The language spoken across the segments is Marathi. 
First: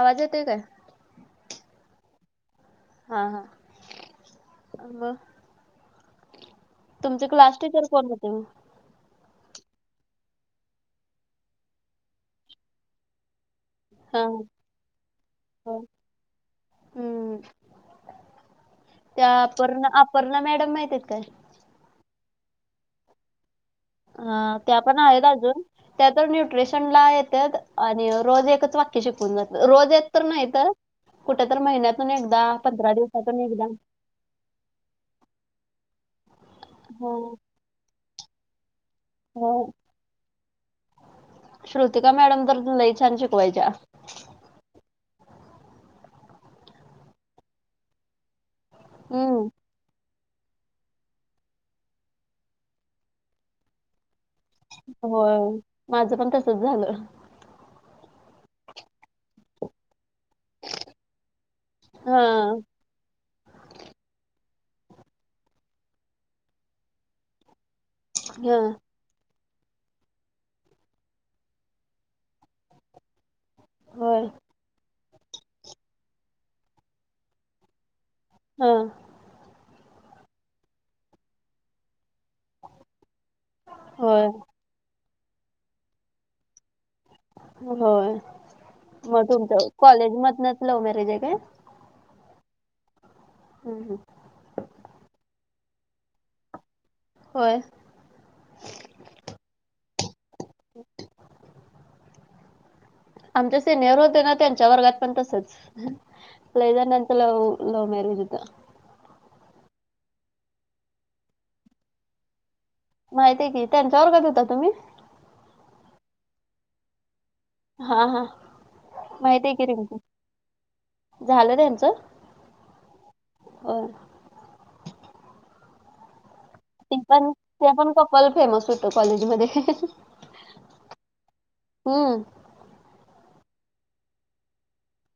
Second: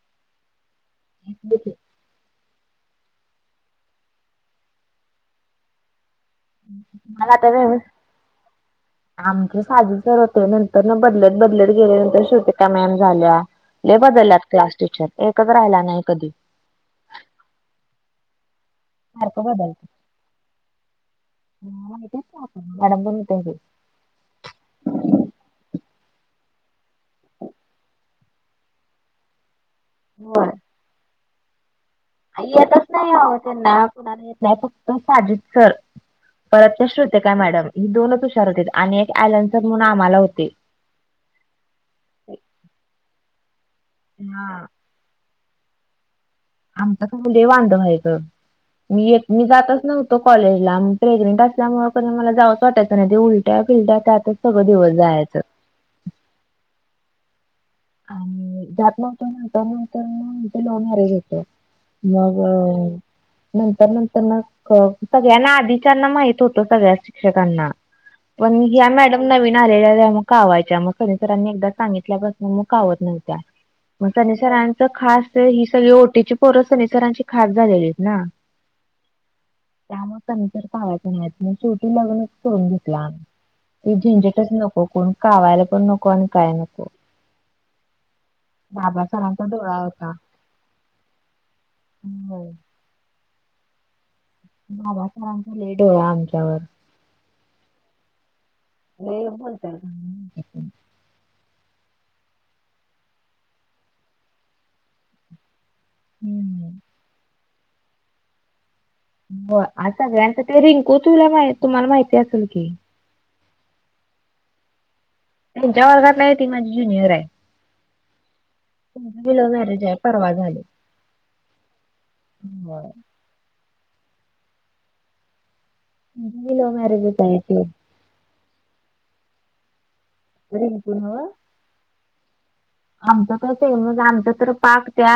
आवाज येतोय काय? येतोय. हा हा मग तुमचे आता क्लास टीचर व्यवस्थित कोण होते? आमचे साधे सर होते नंतरन बदलत बदलत गेले नंतर श्रुतिका मॅम झाल्या. लई हा बदलल्यात क्लास टीचर एकच हा राहिल्या नाही कधी हम्म, त्या सारखं अपर्ण अपर्णा मॅडम येत्यात काय? ह माहितीये ना आपण मॅडम बनवत आहे हा त्या पण आहेत अजून त्या तर न्यूट्रेशन ला येत्यात आणी रोज एकच वाक्य शिकवून जात रोज एक तर नाही होय तर कुठं तर महिन्यात येतच नाही अव त्यांना कुणाला येत नाही फक्त साजित सर परत त्या हो श्रुतिका मॅडम दोनच हुशार होतीत आणि एक अँलन हो सर म्हणून आम्हाला होते श्रृतिका मॅडम तर लय छान शिकवायच्या हा आमच अस लई वांद व्हायचं मी एक मी हम्म जातच नव्ह तो कॉलेजला प्रेग्नेंट असल्यामुळ कणी मला जावचं वाटायचं नाही ते उलट्या फिलट्या त्यातचं होय माझं पण तसच झालं आणि जात नवतो नंतर नंतर मग ते लव मॅरेज होेत हा मग नंतर नंतर न क सगळ्यांना आधीच्यांना माहित होतं सगळ्या शिक्षकांना पण हा मग ह्या मॅडम नवीन आलेल्या त्यामुळं कावायच्या मग सनी सरांनी एकदा सांगितल्या वर म कावत नाहीत मग होय सनीसरांच खास ही सगळी ओटीची पोर सनी सरांची खास झालेलीत ना हा त्यामुळं कणच्यात पावायच नाहीत मग शेवटी लग्न करून घेतला ते होय झंझेटच नको कोण कावायला पण नको आणि काय नको होय बाबा म सरांचा तुमच्या डोळा कॉलेज मधनंच लव मॅरेज हाय काय हू होय हू हू बाबा साहेबाचा लई डोळा आमच्यावर होय लई बोलत्या म्हणून म्हणत्यात त्यांनी उठ आमचे सेनियर होते ना त्यांच्या वर्गात पण तसंच हम्म. लई जणांच लव लव मॅरेज होत होय आ सगळ्यांच ते रिंकू तुला माहित तुम्हाला माहिती असल कि माहितीये की त्यांच्या वर्गात होता तुम्ही त्यांच्या वर्गात नाही ती माझी ज्युनियर हाय हा हा माहित हाय लव्ह की मॅरेज आहे रिंकू परवा झाले झालं त्यांच त्यांचं होय म्हणून मी लव मॅरेज ती पण ते पण कपल फेमस होत कॉलेज मध्ये रिंकू नवं हू आमचं कसं आहे म आमचं तर पाक त्या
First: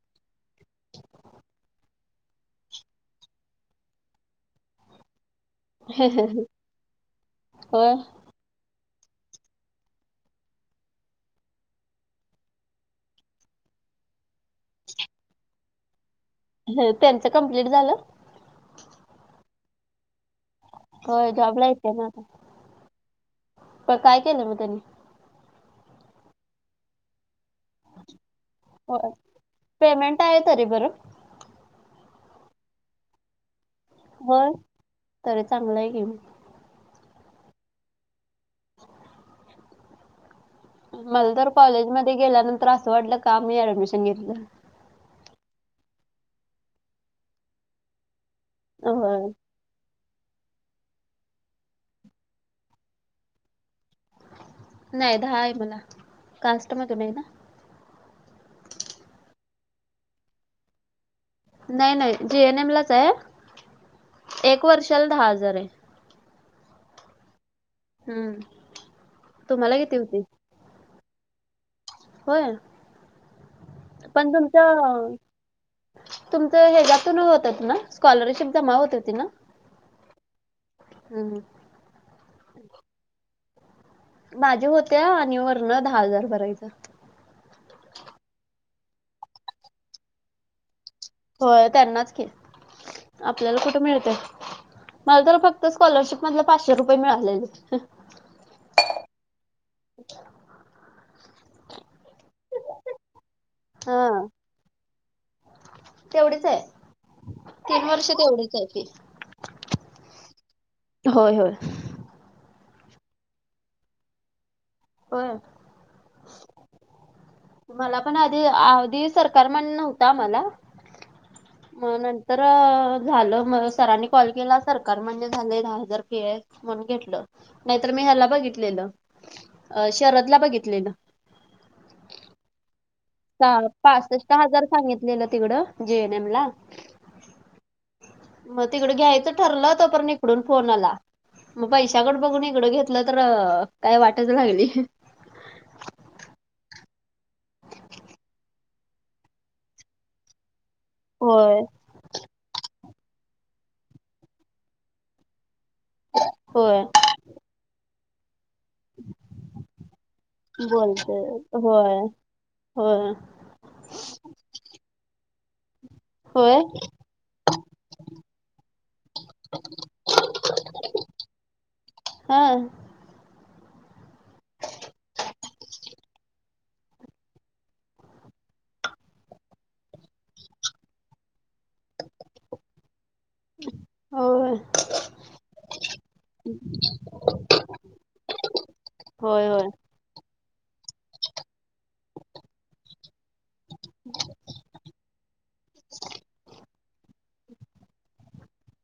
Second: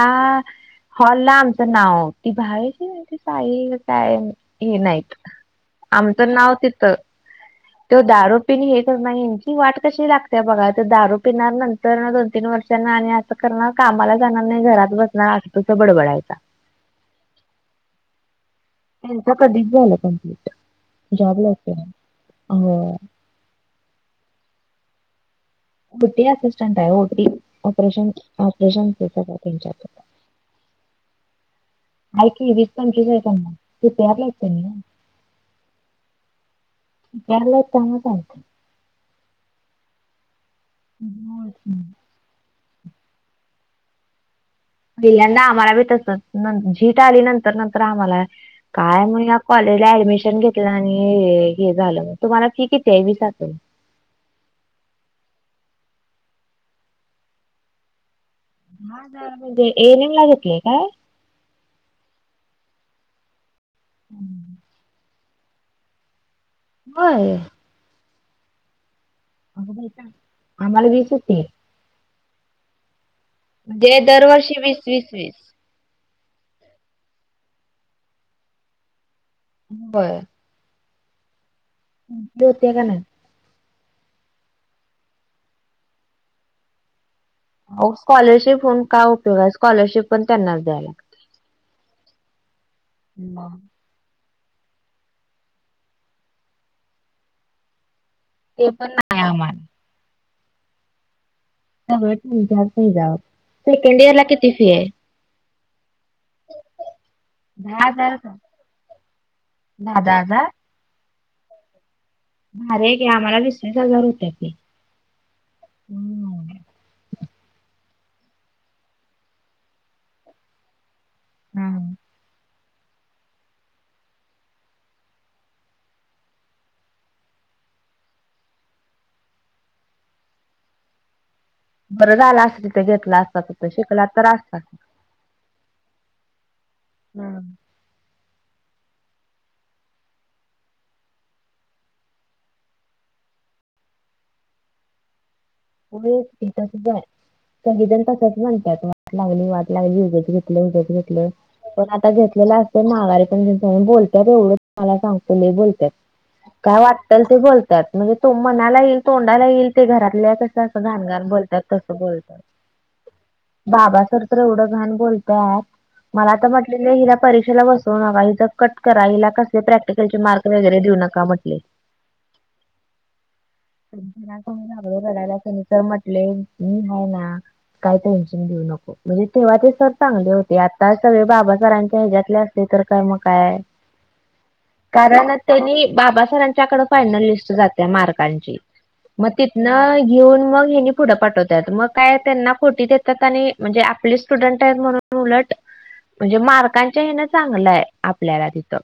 हॉलला आमचं नाव ती बाहेरची म्हणतील बाई हाय काय काय हाय हे नाहीत आमचं नाव तिथं होय त्यो दारू हे तर नाही यांची वाट कशी लागत्या बघा आता दारू पिणार नंतरन दोन तीन वर्षांन आणि असं करणार कामाला जाणार नाही घरात बसणार असं तसं बडबडायचा ह त्यांचं कमप्लीट झालं त्यांच कधीच झालं कंप्लीट होय जॉब जॉबला लागत येते ना आता. हो प काय केलं मग त्यांनी.? बुटी असिस्टंट आहे ओटी. ऑपरेशन, ऑपरेशन होय होतात त्याच्यात. पेमेंट आहे तरी बरं. ऐक की वीस फोन केले आहे त्यांना. ते परला य होय तरी चांगलं आहे की मग. परला यत [unintelligible] [inaudible] मल तर चालतं कॉलेजमध्ये गेल्यानंतर असं वाटलं, का मी ऍडमिशन घेतलं. पहिल्यांदा आम्हाला बी तसंच,, झीट आली नंतर नंतर आम्हाला, काय म्हणुन होय. ह्या कॉलेजला ऍडमिशन घेतलं आणि हे झालं,, तुम्हाला फी किती आहे विस आसल. नाही दहा हाय मला, कास्ट मधुन आहे ना. हा जरा म्हणजे ए एन एम ला घेतलय काय. नाही नाही जीएनएम लाच हाय,, हम्म. एक वर्षाला दहा हजार हाय. होय. हम्म. तुम्हाला किती होती आम्हाला वीस ये फी. होय,, म्हणजे पण दरवर्षी वीस वीस तुमचं वीस. तुमचं हज्यातून होतत ना, स्कॉलरशिप जमा होत होती ना. व्हय. हम्म हम्म. होत्या का नाई. माजी होत्या आणि वरणन दहा हजार भरायचं. अओ स्कॉलरशिप होऊन काय उपयोग आहे, स्कॉलरशिप पण त्यांनाच द्याय लागत्या. हो त्यांनाच कि, लागते. मग आपल्याला कुठं मिळतय. मल तर फक्त स्कॉलरशिप मधल पाचशे रुपये मिळालेलं. ते पण नाही आमा क [inaudible] सगळं त्यांच्याच हज्यावर,, सकेंड इयर ला हा किती फि हाय? तेवढीच आय. धा हजार,, धा धा हजार. होय-होय. भारीयेकि आम्हाला वीस वीस हजार होत्या की. होय. हम्म. मला पण आधी आधी सरकार मान्य नव्हतं आमाला. हम्म. मग नंतर अ झालं म सरांनी कॉल केला सरकार मान्य झालय दहा हजार फी आए म्हणून घेतलं. नाहीतर मी ह्याला बघितलेलं. अ शरदला बघितलेलं. बरं झालं असतं. ते घेतलं असतं हां पा-पासष्ट हजार सांगितलेलं तिकडं, जिएनएम ला. हां. म तिकडं घ्यायचं ठरलं तोपरन इकडून फोन आला. म पैशाकडं बघून इकडं घेतलं तर काय वाटचं लागली. [unintelligible] सगळीजण तसंच म्हणत्यात, वाट लागली वाट लागली उगच घेतलं ऊगच घेत होय पण आता घेतलेलं असत माघारी पण बोलतत एवढ सांगत बोलतत. काय होय. वाटतल ते बोलतात. म्हणजे त मनाला येईल तोंडाला येईल ते घरातल्या जस बोलते घाणगण बोलतात होय तसं बोलतात. होय बाबा तर एवढं घण बोलतयत. मला आता होय. म्हटलं हिला परीक्षेला बसवू नका हिचं कट करा हिला कसले प्रॅक्टिकलचे मार्क वगैरे देऊ नका म्हटले. हम.. लागलो रडायला कनी तर सर म्हटले मी आहे ना, काही टेन्शन घेऊ नको, म्हणजे तेेव्हा ते सर चांगले होते आता सगळे बाबा सरांच्या ह्याच्या्यातले असते तर काय मग काय? होय कारण त्यांनी बाबा सहेरांच्याकडे फायनल लिस्ट जाते मार्कांची. मग होय होय तिथनं घेऊन मग हेनी पुढं पाठवतात मग काय त्यांना खोटी, आपले स्टुडन्ट आहेत म्हणून उलट मार्क, [unintelligible] चांगलंय आपल्याला तिथं,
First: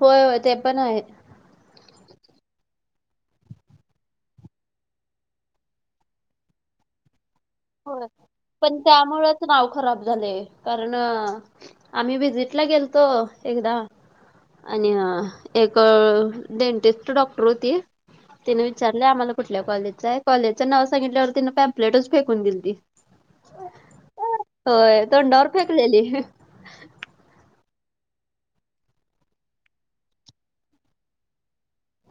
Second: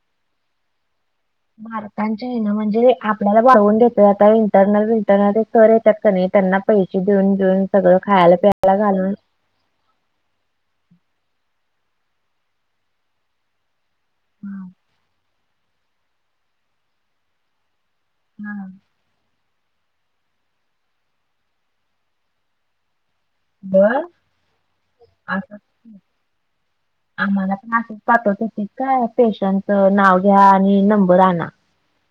होय, होय ते पण आहे. मार्कांचे आहे ना म्हणजे आपल्याला वाढऊन देतय आता इंटरनल, विंटरनल सर येतात क नाही त्यांना पैसे देऊन घेऊन सगळं होय खायला प्यायला पण घालून. त्यामुळेच नाव खराब झालय कारण आम्ही विजिट ला गेलतो एकदा, आणि अ एक डेंटिस्ट डॉक्टर होती. तिने विचारलंय आम्हाला कुठल्या कॉलेजच आहे कॉलेजचं नाव सांगितल्यावर तिनं पॅम्पलेटच फेकून दिलती. बर होय तोंडावर असं फेकलेली. आम्हाला क्लासेस पाठवत होते काय पेशंटच नाव घ्या आणि नंबर आणा.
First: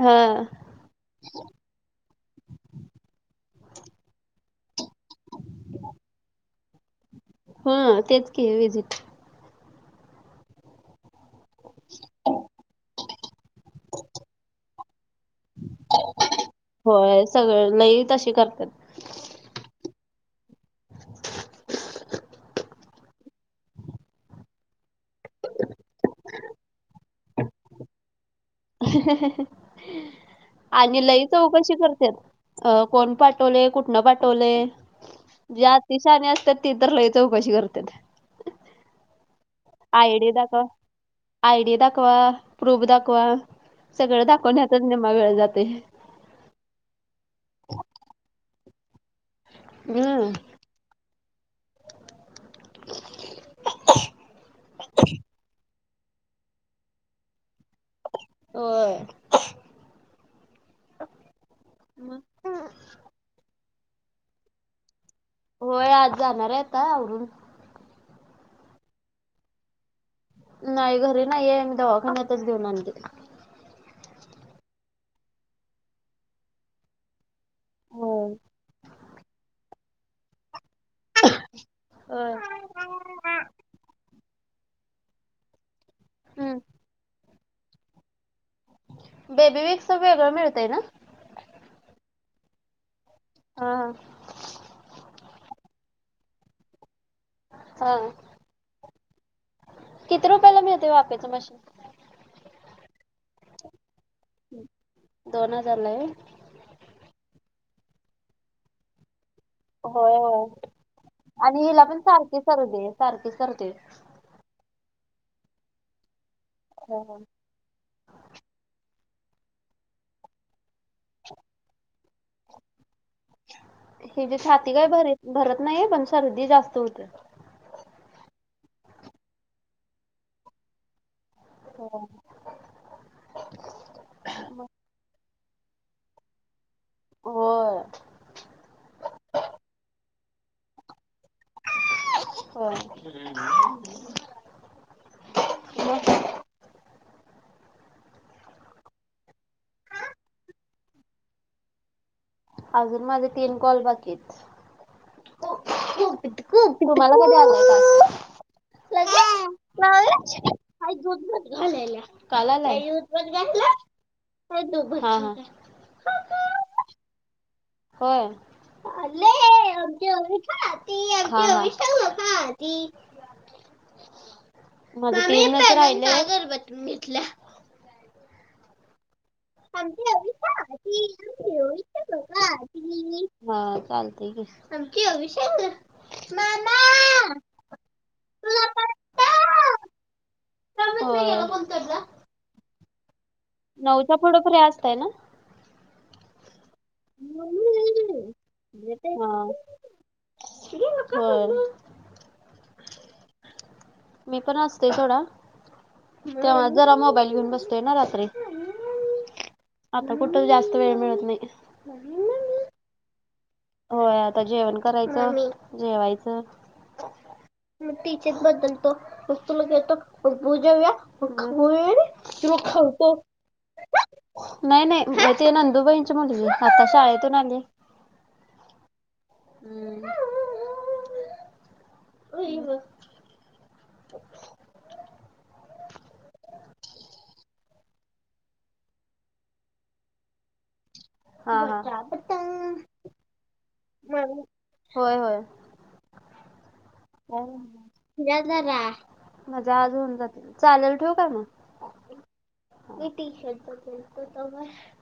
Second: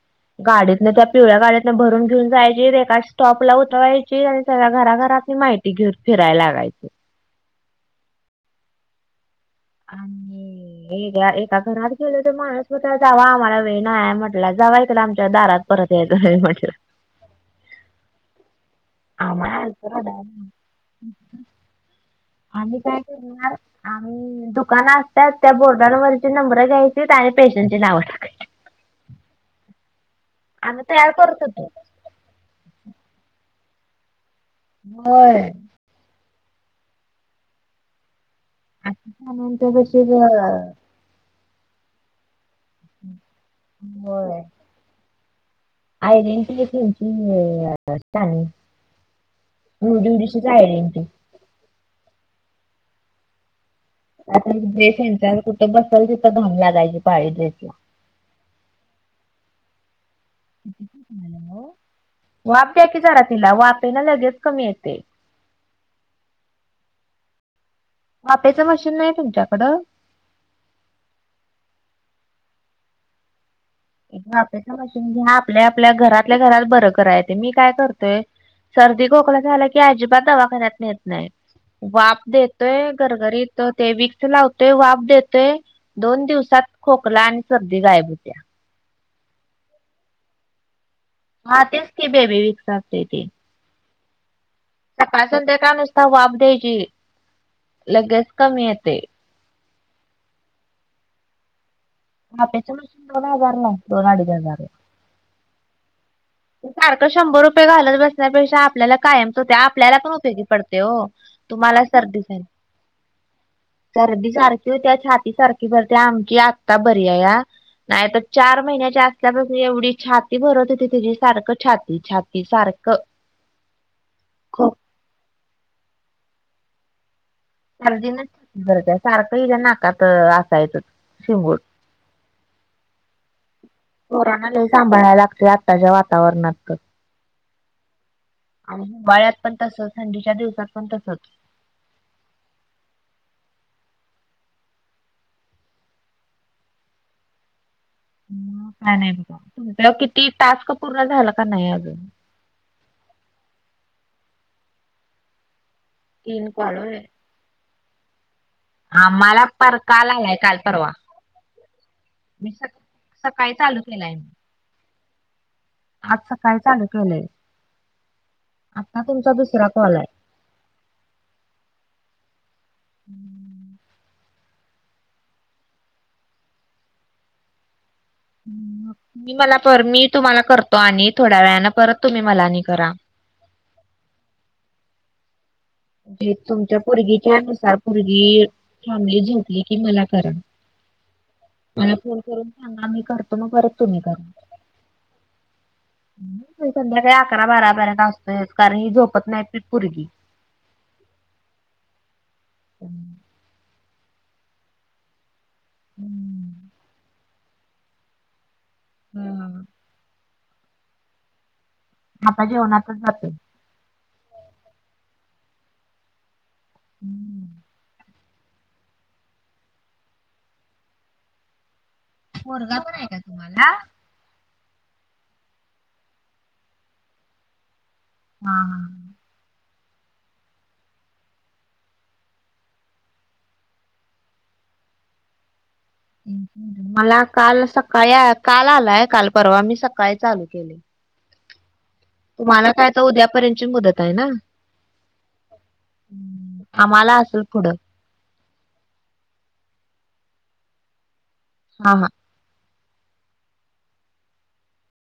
हा गाडीतनं त्या पिवळ्या गाडीतनं भरून घेऊन जायची. एका स्टॉप ला उतरवायची. आणि सगळ्या घराघरात माहिती, ते घर फिरायला लागायच. हा तेच की विजिट. आणि हे घ्या रे, आता घरात गेल तर मानुस होता जावा आम्हाला वेळ म्हटला. जाव एककदा आमच्या दारात परत यायचं म्हटल. होय सगळी लई तशी करत्यात. [unintelligible] [unintelligible] आम्ही काय करणार आम्ही. दुकान असतात त्या बोर्डावरची नंबर घ्यायची आणि पेशंटची नाव टाकायचीत. आम्ही आणि तयार लई करत होतो. चौकशी करते तेच कोण पाठवल, कुठनं पाठवलय. होय.. आती शानी असतात ती तर लई चौकशी करत्यात. आता कशी ग, आयडी दाखव. आयडी दाखवा, प्रूफ दाखवा, सगळं होय दाखवण्याचाच निम्मा वेळ जातय. [unintelligible] हम्म [unintelligible] आता ड्रेस यांच्यावर कुठे बसल तिथं घाम लागायची पाळी ड्रेसला. हो.. वाफ द्या ना तिला वाफेन लगेच कमी येतय. होय आज जाणार आहे आता आवरून. वापेचं मशीन नाही तुमच्याकडं नाही घरी नाही ये मी दवाखान्यातच देऊन आणते. वाफेच मशीन आपल्या आपल्या घरातल्या घरात बरं करायचं ते मी काय करतोय होय. सर्दी खोकला झाला की अजिबात दवाखान्यात नेत नाही. नाही वाफ देतोय घरघरीत ते विक्स लावतोय वाफ देते. दोन हम्म दिवसात खोकला आणि सर्दी गायब होतीया. बेबी व्हिक्स वेगळं मिळतय ना हा तेच की बेबी व्हिक्स असतय ते हा सकाळ संध्याकाळ नुसता वाफ द्यायची हा लगेच कमी येते. किती रुपयाला मिळते वाफेचं मशीन वाफेच मशीन दोन हजारला दोन अडीच हजारला दोन हजारला होय सारखं शंभर रुपये घालत बसण्यापेक्षा आपल्याला कायमच ते आपल्याला पण होय उपयोगी होय पडते हो आणि तुम्हाला हिला पण सर्दी सारखी झाली सर्दी आहे सारखी सर्दी. सर्दी सारखी होत्या छाती सारखी भरते आमची आता हो बरी हो. आहे या. नाही तर चार महिन्याच्या असल्यापासन एवढी छाती भरत होती तीची सारखं छाती छाती सारखं. हिची छाती काय भर भरत नाहीये पण शर्दी जास्त होते सर्दीने सारखं हिच्या नाकात असायचं शेंबूड हो पोरांना लय सांभाळयला लागते आत्ताच्या वातावरणात तर होर हिवाळ्यात पण तसंच थंडीच्या दिवसात पण तसंच होय नाय नाय किती तास्क पूर्ण झालं का नाही अजून अजून माझे तीन कॉल बाकी येतं तीन कॉल तुम्हाला कधी आला आम्हाला पार काल आलाय काल परवा आलाय? सकाळी चालू केलाय हा हा आज सकाळी चालू केलंय होय आता हा तुमचा दुसरा कॉल आहे. हा माझे तीनच राहिलेत तू मला कर आमची मी तुम्हाला अविशा करतो ती आणि थोड्या आमची वेळाने अविशा परत तुम्ही मला बघा आणि करा. ती हा चालतय की तस ते तुमच्या पोरगी च्या नुसार पोरगी तुला मम्मी झोपली की मला करा. मला फोन होय करून सागा मी करतो मग परत तुम्ही करा. पुढे फ्री असतंय ना संध्याकाळी अकरा बारापर्यंत मम्मी. असतोय कारण ही येते. झोपत हा नाही पोरगी होय ह मी पण असतोय थोडा तेव्हा हम्म जरा मोबाईल घेऊन बसतोय ना रात्री. हम्म आता कुठं जास्त वेळ मिळत नाही. मम्मी, आता मम्मी. जेवणातच जाते. होय आता जेवण करायचं. जेवायचं [inaudible] मग टीचर बदलतो. [unintelligible] नको पोरगा खाऊ पण आहे तो. का तुम्हाला? [inaudible] नाही, नाही. ते नंदुबाईंची मुलगीये, आता शाळेतून आली. हा हा. हम्म [unintelligible] [inaudible] मला काल सकाळी, काल आलाय, काल परवा. मी सकाळी चालू केलय. हा हा, [inaudible] तुम्हाला काय तर उद्यापर्यंतची मुदत आहे ना? होय होय. [inaudible] [inaudible] आम्हाला असेल पुढं. [unintelligible] म्हणजे आज होऊन जातील. चालेल ठेवू का मग? हा हा. [unintelligible]